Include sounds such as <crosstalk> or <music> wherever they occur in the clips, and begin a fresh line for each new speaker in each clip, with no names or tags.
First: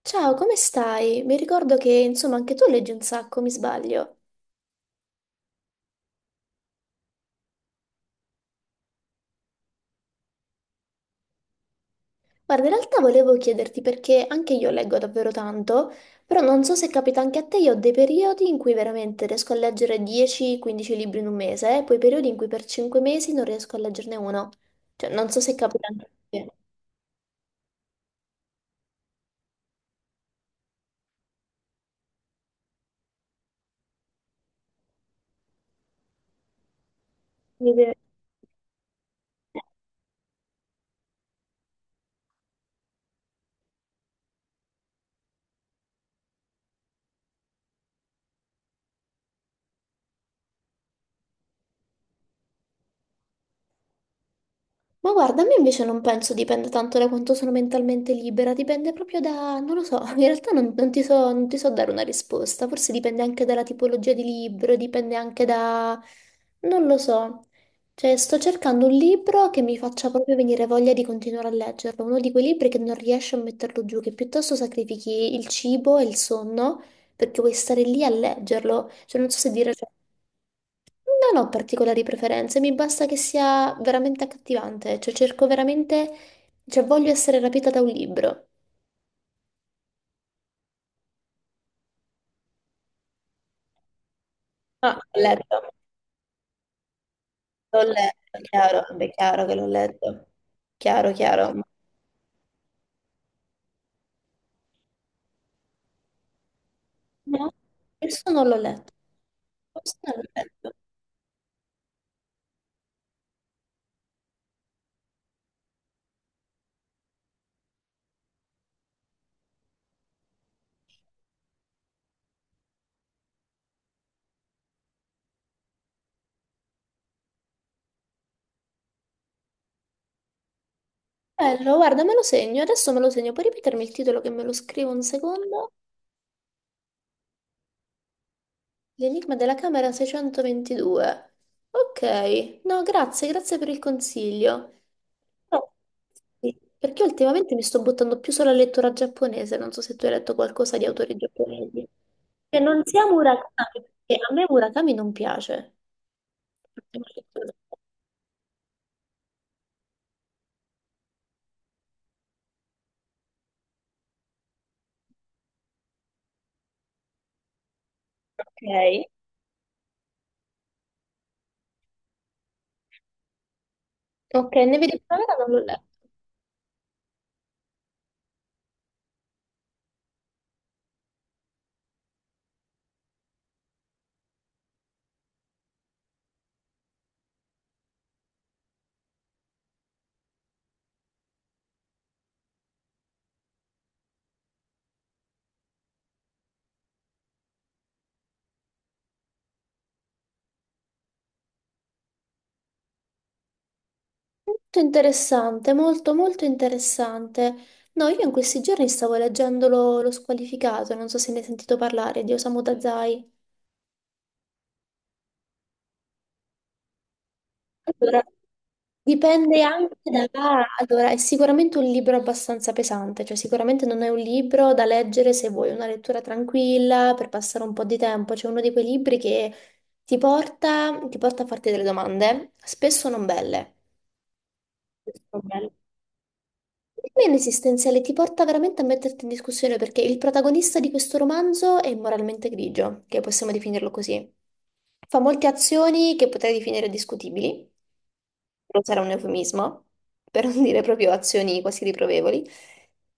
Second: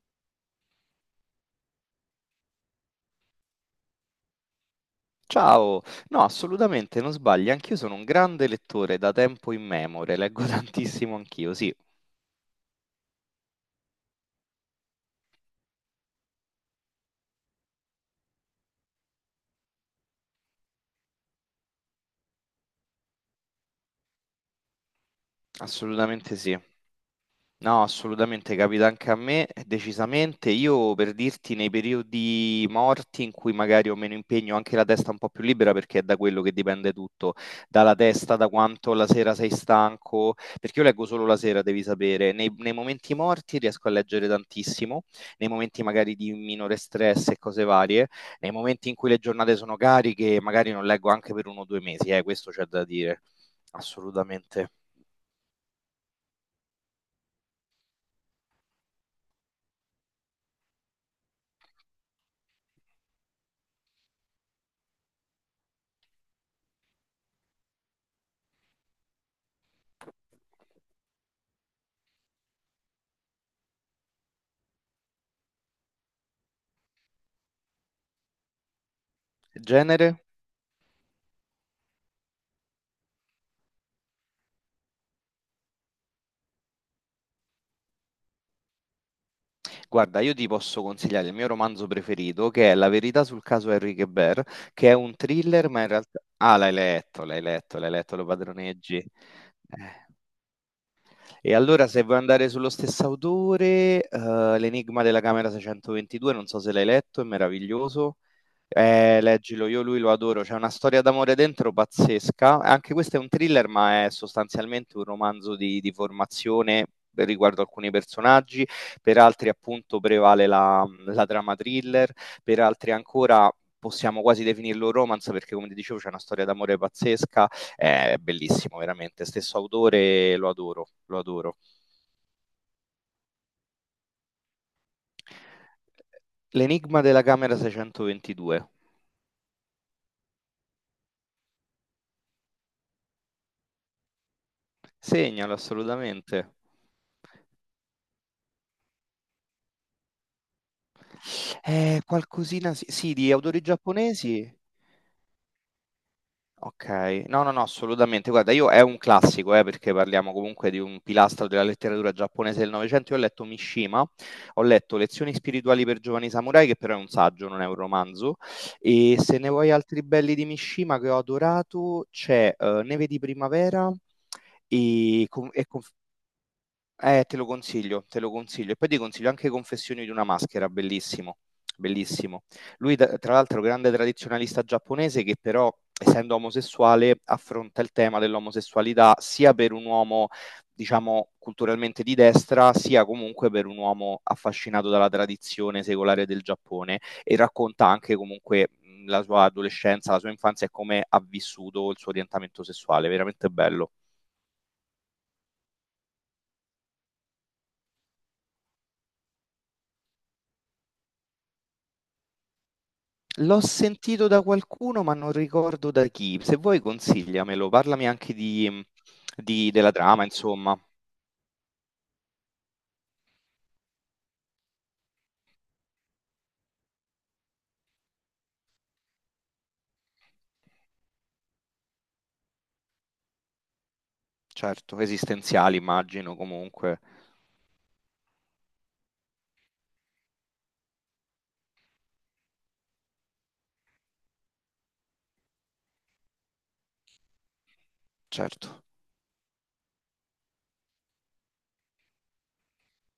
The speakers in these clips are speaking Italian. Ciao, come stai? Mi ricordo che, insomma, anche tu leggi un sacco, mi sbaglio?
Ciao, no, assolutamente non sbagli, anch'io sono un grande lettore da tempo immemore, leggo <laughs> tantissimo anch'io, sì,
Guarda, in realtà volevo chiederti perché anche io leggo davvero tanto, però non so se capita anche a te. Io ho dei periodi in cui veramente riesco a leggere 10-15 libri in un mese, e poi periodi in cui per 5 mesi non riesco a leggerne uno. Cioè, non so se capita anche a
assolutamente
te.
sì. No, assolutamente, capita anche a me, decisamente. Io per dirti, nei periodi morti in cui magari ho meno impegno, ho anche la testa un po' più libera perché è da quello che dipende tutto,
Mi deve-
dalla testa, da quanto la sera sei stanco, perché io leggo solo la sera, devi sapere. Nei momenti morti riesco a leggere tantissimo, nei momenti magari di minore stress e cose varie, nei momenti in cui le giornate sono cariche, magari non leggo anche per uno o due mesi, questo c'è da dire, assolutamente.
Ma guarda, a me invece non penso dipenda tanto da quanto sono mentalmente libera, dipende proprio da, non lo so, in realtà non ti so dare una risposta. Forse dipende anche dalla tipologia di libro, dipende anche da, non lo so, cioè sto cercando un libro che mi faccia proprio venire voglia di continuare a leggerlo, uno di quei libri che non riesci a metterlo giù, che piuttosto sacrifichi il cibo e il sonno perché vuoi stare lì a leggerlo. Cioè non so se dire,
Genere?
non ho particolari preferenze, mi basta che sia veramente accattivante, cioè cerco veramente, cioè voglio essere rapita da un libro.
Guarda, io ti posso consigliare il mio romanzo preferito, che è La verità sul caso Henri Guebert, che è
Ah,
un thriller, ma in realtà. Ah, l'hai letto, l'hai letto,
l'ho
l'hai letto, lo
letto, chiaro,
padroneggi.
beh, chiaro che l'ho letto, chiaro, chiaro.
E
Ma
allora se vuoi andare sullo stesso autore, L'enigma della camera 622, non so se l'hai letto, è
no,
meraviglioso.
questo non l'ho letto,
Leggilo, io
questo
lui lo
non l'ho
adoro, c'è una
letto.
storia d'amore dentro pazzesca. Anche questo è un thriller, ma è sostanzialmente un romanzo di formazione riguardo alcuni personaggi, per altri appunto prevale la trama thriller, per altri ancora possiamo quasi definirlo romance perché come ti dicevo c'è una storia d'amore pazzesca, è bellissimo, veramente. Stesso autore, lo adoro, lo adoro.
Bello, guarda, me lo segno, adesso me lo segno. Puoi ripetermi il titolo che me lo scrivo un secondo?
L'enigma della camera 622.
L'enigma della camera 622. Ok, no, grazie, grazie per il consiglio.
Segnalo
Però-
assolutamente.
sì, perché ultimamente mi sto buttando più sulla lettura giapponese, non so se tu hai letto qualcosa di autori giapponesi. Che
Qualcosina,
non
sì,
sia
sì, di autori
Murakami, perché a me
giapponesi.
Murakami non piace.
Ok, no, no, no, assolutamente. Guarda, io è un classico, perché parliamo comunque di un pilastro della letteratura giapponese del Novecento. Io ho letto Mishima, ho letto Lezioni spirituali per giovani samurai, che però è un saggio, non è un romanzo.
Ok.
E se ne vuoi altri belli di Mishima che ho adorato, c'è Neve di primavera
Ok, Neve di
e,
Primavera non l'ho letto.
Te lo consiglio, te lo consiglio. E poi ti consiglio anche Confessioni di una maschera, bellissimo, bellissimo. Lui, tra l'altro, grande tradizionalista giapponese che però, essendo omosessuale, affronta il tema dell'omosessualità sia per un uomo, diciamo, culturalmente di destra, sia comunque per un uomo affascinato dalla tradizione secolare del Giappone e racconta anche comunque la sua adolescenza, la sua infanzia e come ha vissuto il suo orientamento sessuale. Veramente bello.
Molto interessante, molto molto interessante. No, io in questi giorni stavo leggendo lo squalificato, non so se ne hai sentito parlare, di Osamu Dazai.
L'ho sentito da qualcuno, ma non ricordo da chi. Se vuoi consigliamelo, parlami
Allora,
anche
dipende
della
anche
trama,
da...
insomma.
Allora, è sicuramente un libro abbastanza pesante, cioè sicuramente non è un libro da leggere se vuoi una lettura tranquilla per passare un po' di tempo. C'è uno di quei libri che ti porta a farti delle domande, spesso non belle.
Certo,
Spesso non belle.
esistenziali, immagino, comunque.
Non esistenziale, ti porta veramente a metterti in discussione, perché il protagonista di questo romanzo è moralmente grigio, che possiamo definirlo così. Fa molte azioni che potrei definire discutibili, non
Certo.
sarà un eufemismo, <laughs> per non dire proprio azioni quasi riprovevoli.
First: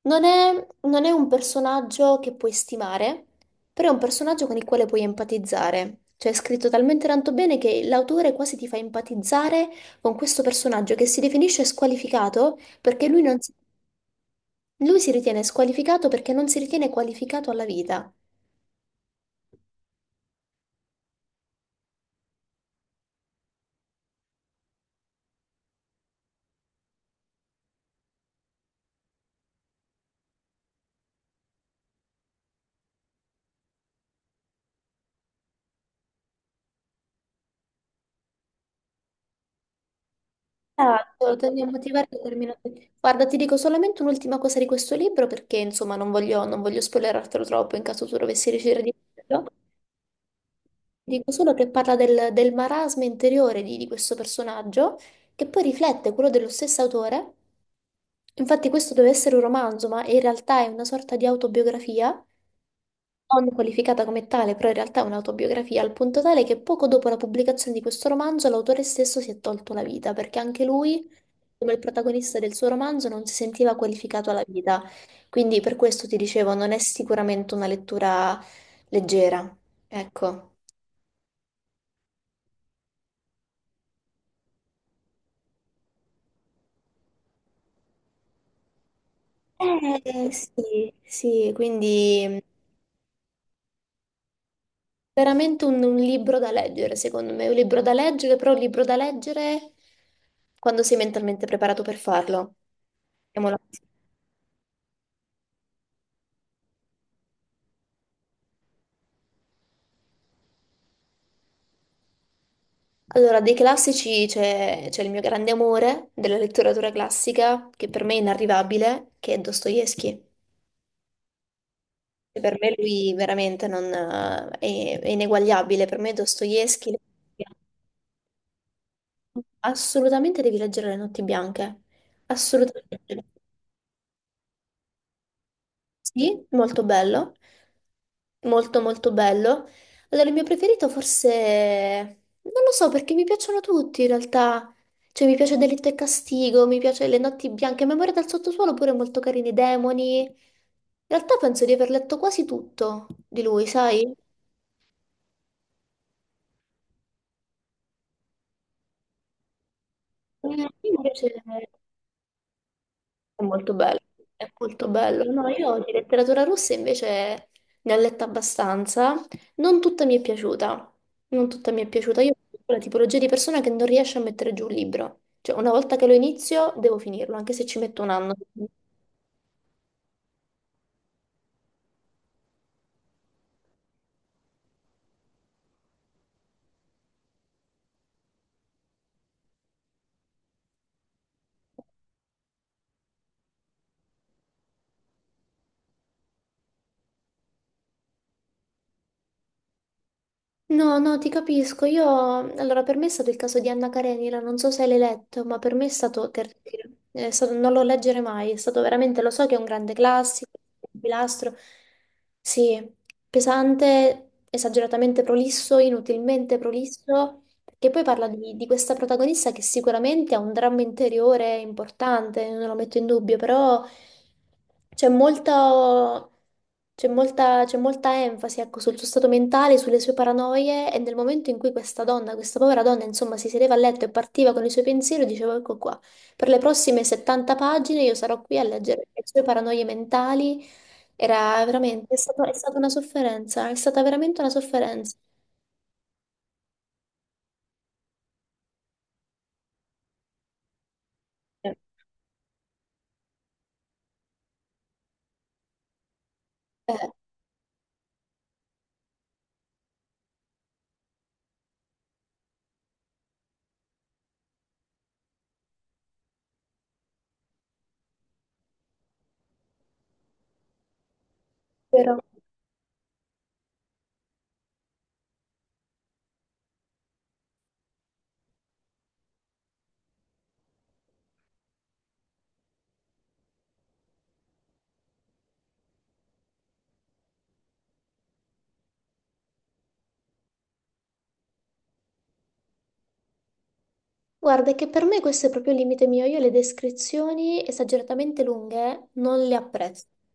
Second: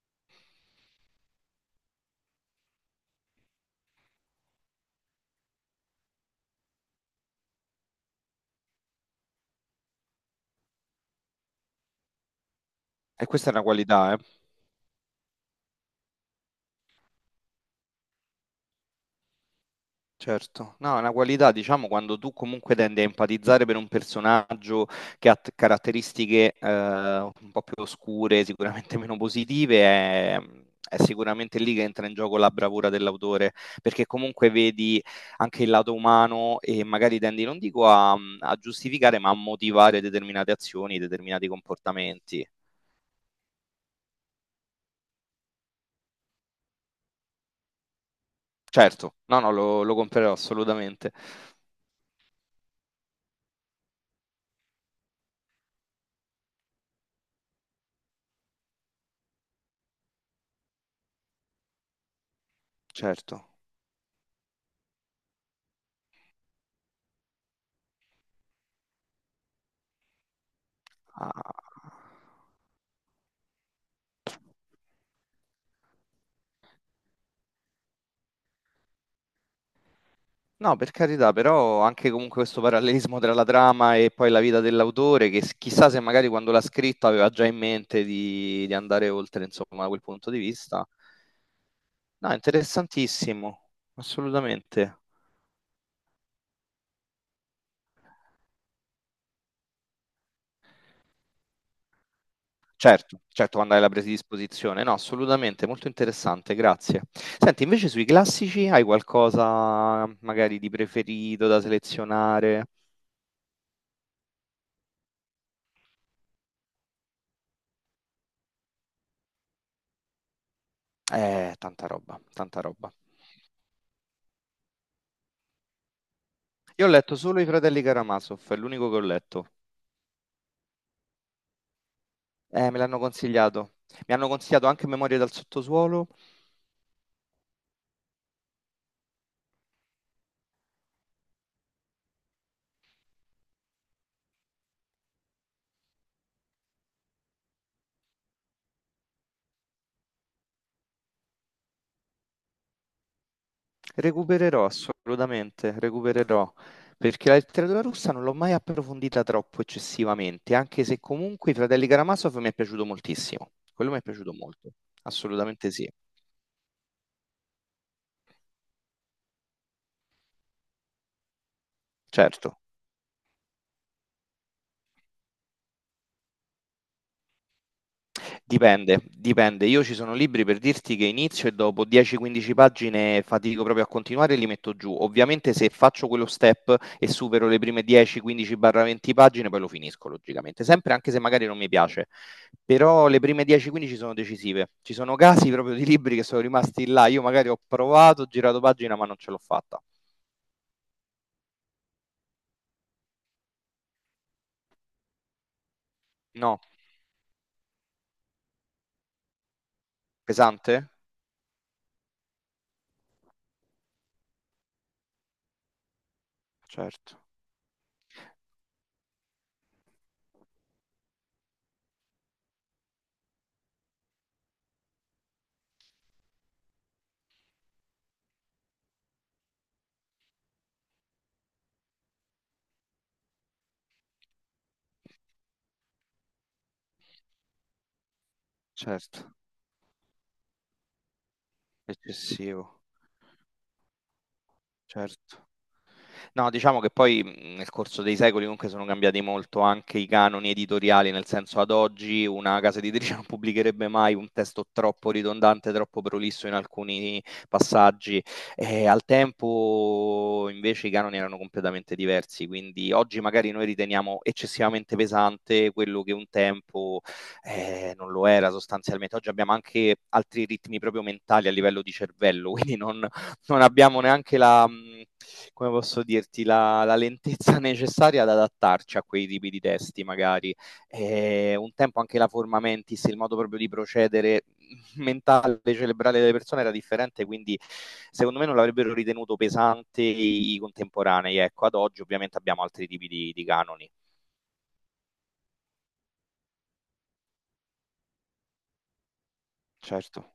Non è, non è un personaggio che puoi stimare, però è un personaggio con il quale puoi empatizzare. Cioè è scritto talmente tanto bene che l'autore quasi ti fa empatizzare con questo personaggio che si definisce squalificato, perché lui
E
non
questa
si,
è una qualità, eh.
lui si ritiene squalificato perché non si ritiene qualificato alla vita.
Certo, no, è una qualità, diciamo, quando tu comunque tendi a empatizzare per un personaggio che ha caratteristiche un po' più oscure, sicuramente <laughs> meno positive, è sicuramente lì che entra in gioco la bravura dell'autore, perché comunque vedi anche il lato umano e magari tendi, non dico a giustificare, ma a motivare determinate azioni,
Esatto,
determinati
tendiamo a motivare
comportamenti.
determinati. Guarda, ti dico solamente un'ultima cosa di questo libro perché insomma non voglio spoilerartelo troppo in caso tu dovessi decidere di
Certo, no,
leggerlo.
no, lo comprerò assolutamente.
Dico solo che parla del marasma interiore di questo personaggio che poi riflette quello dello stesso autore. Infatti questo deve essere un romanzo, ma in realtà è una sorta di autobiografia,
Certo.
non qualificata come tale, però in realtà è un'autobiografia al punto tale che poco dopo la pubblicazione di questo romanzo l'autore stesso si è tolto la vita, perché anche lui, come il
Ah.
protagonista del suo romanzo, non si sentiva qualificato alla vita. Quindi per questo ti dicevo, non è sicuramente una lettura leggera. Ecco.
No, per carità, però anche comunque questo parallelismo tra la trama e poi la vita dell'autore, che chissà se magari quando l'ha scritto aveva già in mente di andare oltre, insomma, da quel punto di vista.
Sì, sì, quindi
No, interessantissimo, assolutamente.
veramente un libro da leggere, secondo me, un libro da leggere, però un libro da leggere quando sei mentalmente preparato per farlo.
Certo, certo,
Mettiamola
quando
così.
hai la predisposizione, no, assolutamente, molto interessante, grazie. Senti, invece sui classici hai qualcosa magari di preferito da selezionare?
Allora, dei classici c'è il mio grande amore della letteratura classica, che per me è inarrivabile, che è Dostoevsky.
Tanta roba,
Per
tanta
me
roba.
lui veramente non, è ineguagliabile. Per me
Io ho
Dostoevsky, Le
letto
Notti
solo I
Bianche.
Fratelli Karamazov, è l'unico che ho letto.
Assolutamente devi leggere Le Notti Bianche.
Me l'hanno
Assolutamente.
consigliato. Mi hanno consigliato anche Memorie dal sottosuolo.
Sì, molto bello. Molto molto bello. Allora, il mio preferito forse... Non lo so perché mi piacciono tutti in realtà. Cioè mi piace Delitto e Castigo, mi piace Le Notti Bianche, Memoria dal sottosuolo pure molto carini, Demoni. In realtà penso di aver letto quasi tutto di lui, sai?
Recupererò assolutamente, recupererò. Perché la letteratura russa non l'ho mai approfondita troppo
Eh,
eccessivamente, anche
mi
se
piace.
comunque i Fratelli Karamazov mi è piaciuto
È
moltissimo.
molto
Quello
bello,
mi è piaciuto
è
molto,
molto bello. No,
assolutamente
io
sì,
di letteratura russa invece ne ho letta abbastanza. Non tutta mi è piaciuta. Non tutta mi è piaciuta. Io
certo.
sono la tipologia di persona che non riesce a mettere giù un libro. Cioè, una volta che lo inizio, devo finirlo, anche se ci metto un anno.
Dipende, dipende. Io ci sono libri per dirti che inizio e dopo 10-15 pagine fatico proprio a continuare e li metto giù. Ovviamente se faccio quello step e supero le prime 10-15-20 pagine, poi lo finisco logicamente, sempre anche se magari non mi piace. Però le prime 10-15 sono decisive. Ci sono casi proprio di libri che sono rimasti là. Io magari ho provato, ho girato pagina, ma non ce l'ho fatta.
No, no, ti capisco. Io, allora, per me è stato il caso di Anna Karenina, non so se l'hai letto, ma per me è stato
No,
terribile. Non lo leggere mai, è stato veramente, lo so che è un grande classico,
pesante?
un pilastro, sì, pesante, esageratamente prolisso, inutilmente
Certo,
prolisso, che poi parla di questa protagonista che sicuramente ha un dramma interiore importante, non lo metto in dubbio, però c'è molta, c'è molta, c'è molta enfasi, ecco, sul suo stato mentale, sulle sue paranoie. E nel momento in cui questa donna, questa povera donna, insomma, si sedeva a letto e partiva con i suoi pensieri, dicevo, ecco qua, per le prossime 70 pagine io sarò qui a leggere le
certo,
sue paranoie mentali. Era veramente, è stata
eccessivo,
una sofferenza, è stata veramente una sofferenza.
certo. No, diciamo che poi nel corso dei secoli comunque sono cambiati molto anche i canoni editoriali, nel senso ad
Eh,
oggi una casa editrice <laughs> non pubblicherebbe mai un testo troppo ridondante, troppo prolisso in
Eh,
alcuni passaggi. E al tempo invece i canoni erano completamente diversi, quindi oggi magari noi riteniamo eccessivamente pesante quello che un tempo non lo era sostanzialmente. Oggi abbiamo anche altri ritmi proprio mentali a livello di
però
cervello, <laughs> quindi non abbiamo neanche come posso dirti, la lentezza <laughs> necessaria ad adattarci a quei tipi di testi, magari. Un tempo anche la forma mentis, il modo proprio di procedere <laughs> mentale, cerebrale delle persone era differente, quindi secondo me non l'avrebbero ritenuto pesante i contemporanei. Ecco, ad oggi ovviamente abbiamo altri tipi di canoni.
guarda, è che per me questo è proprio il limite mio. Io le descrizioni esageratamente lunghe non le apprezzo.
Certo,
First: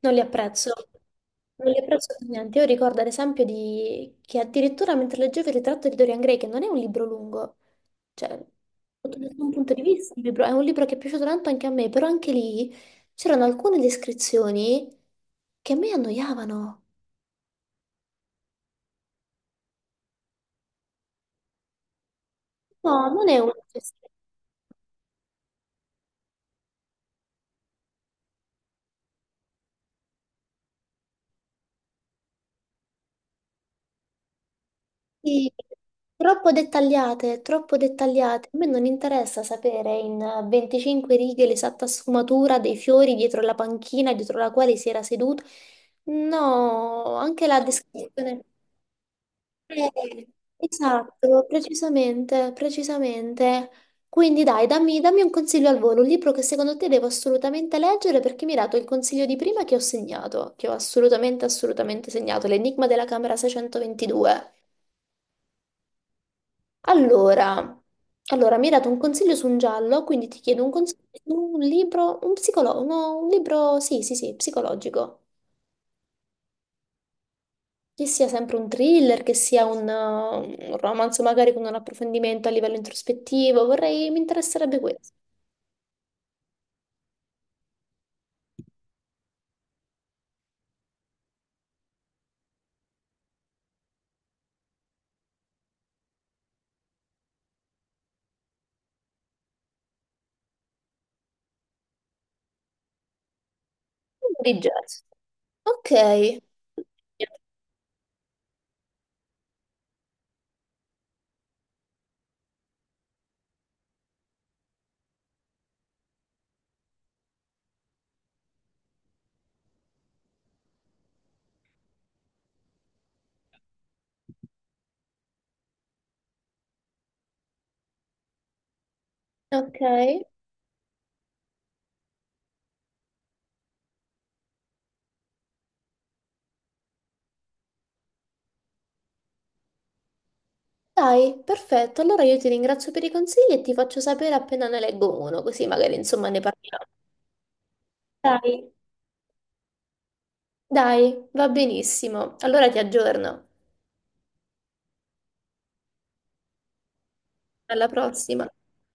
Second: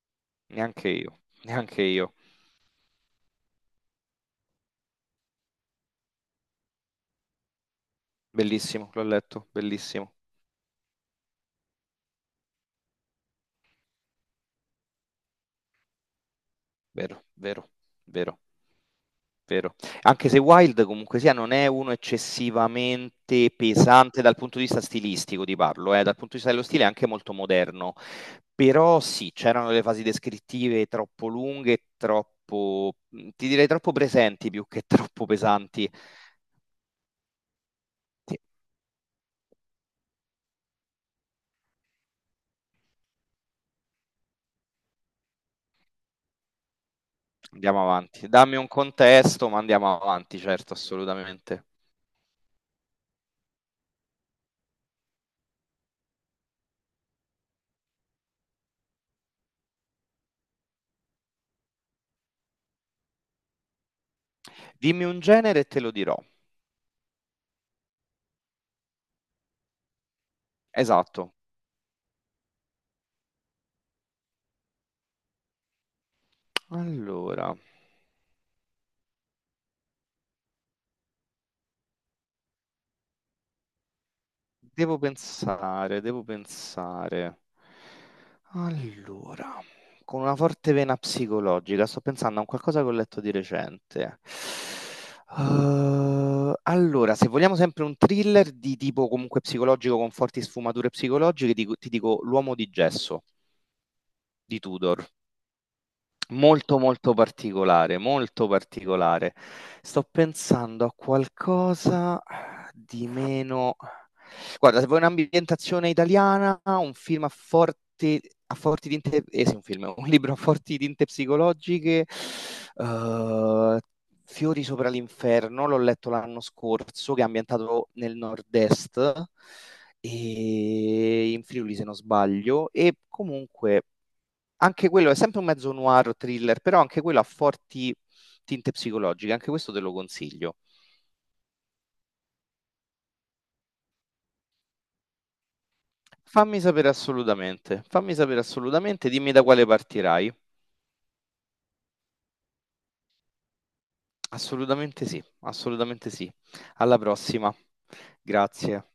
Non le apprezzo.
neanche io,
Non le
neanche io.
apprezzo per niente. Io ricordo ad esempio di... che addirittura mentre leggevo Il ritratto di Dorian Gray, che non è un libro lungo, cioè,
Bellissimo, l'ho
sotto
letto,
nessun punto di vista,
bellissimo.
è un libro che è piaciuto tanto anche a me, però anche lì c'erano alcune descrizioni che a me annoiavano.
Vero, vero, vero. Vero. Anche se Wild comunque sia non è uno
No, non è una,
eccessivamente pesante dal punto di vista stilistico, ti parlo, dal punto di vista dello stile è anche molto moderno, però sì, c'erano delle fasi descrittive troppo lunghe, troppo, ti direi troppo presenti più che <laughs> troppo
sì,
pesanti.
troppo dettagliate, troppo
Sì,
dettagliate. A me non interessa sapere in 25 righe l'esatta sfumatura dei fiori dietro la panchina dietro la quale si era seduto. No, anche la
andiamo avanti,
descrizione.
dammi un contesto, ma andiamo
Eh,
avanti, certo,
esatto,
assolutamente.
precisamente, precisamente. Quindi dai, dammi un consiglio al volo, un libro che secondo te devo assolutamente leggere, perché mi hai dato il consiglio di prima che ho segnato, che ho assolutamente, assolutamente segnato, L'Enigma della Camera 622.
Dimmi un genere e te lo dirò.
Allora, allora, mi hai dato un consiglio su un giallo, quindi ti chiedo un consiglio su
Esatto.
un libro, un psicolo- no, un libro, sì, sì, sì, psicologico.
Allora,
Che sia sempre un thriller, che sia un romanzo magari con un approfondimento a livello introspettivo, vorrei, mi interesserebbe
devo
questo.
pensare, devo pensare. Allora, con una forte vena psicologica, sto pensando a un qualcosa che ho letto di recente. Allora, se vogliamo sempre un thriller di tipo comunque psicologico con forti sfumature psicologiche, ti dico L'uomo di gesso
Un
di
Di jazz.
Tudor.
Ok,
Molto molto particolare, molto particolare. Sto pensando a qualcosa di meno. Guarda, se vuoi un'ambientazione italiana, un film a forti tinte. Eh sì, un film, <laughs> un libro a forti tinte psicologiche, eh, Fiori sopra l'inferno, l'ho letto l'anno scorso, che è ambientato nel nord-est,
ok.
e in Friuli se non sbaglio, e comunque anche quello è sempre un mezzo noir thriller, però anche quello ha forti tinte psicologiche, anche questo te lo consiglio.
Dai, perfetto. Allora io ti ringrazio per i consigli e ti faccio sapere appena ne leggo uno, così magari insomma ne parliamo.
Fammi sapere
Dai.
assolutamente, dimmi da quale partirai.
Dai, va benissimo. Allora ti aggiorno.
Assolutamente sì, assolutamente sì. Alla prossima.
Alla prossima.
Grazie.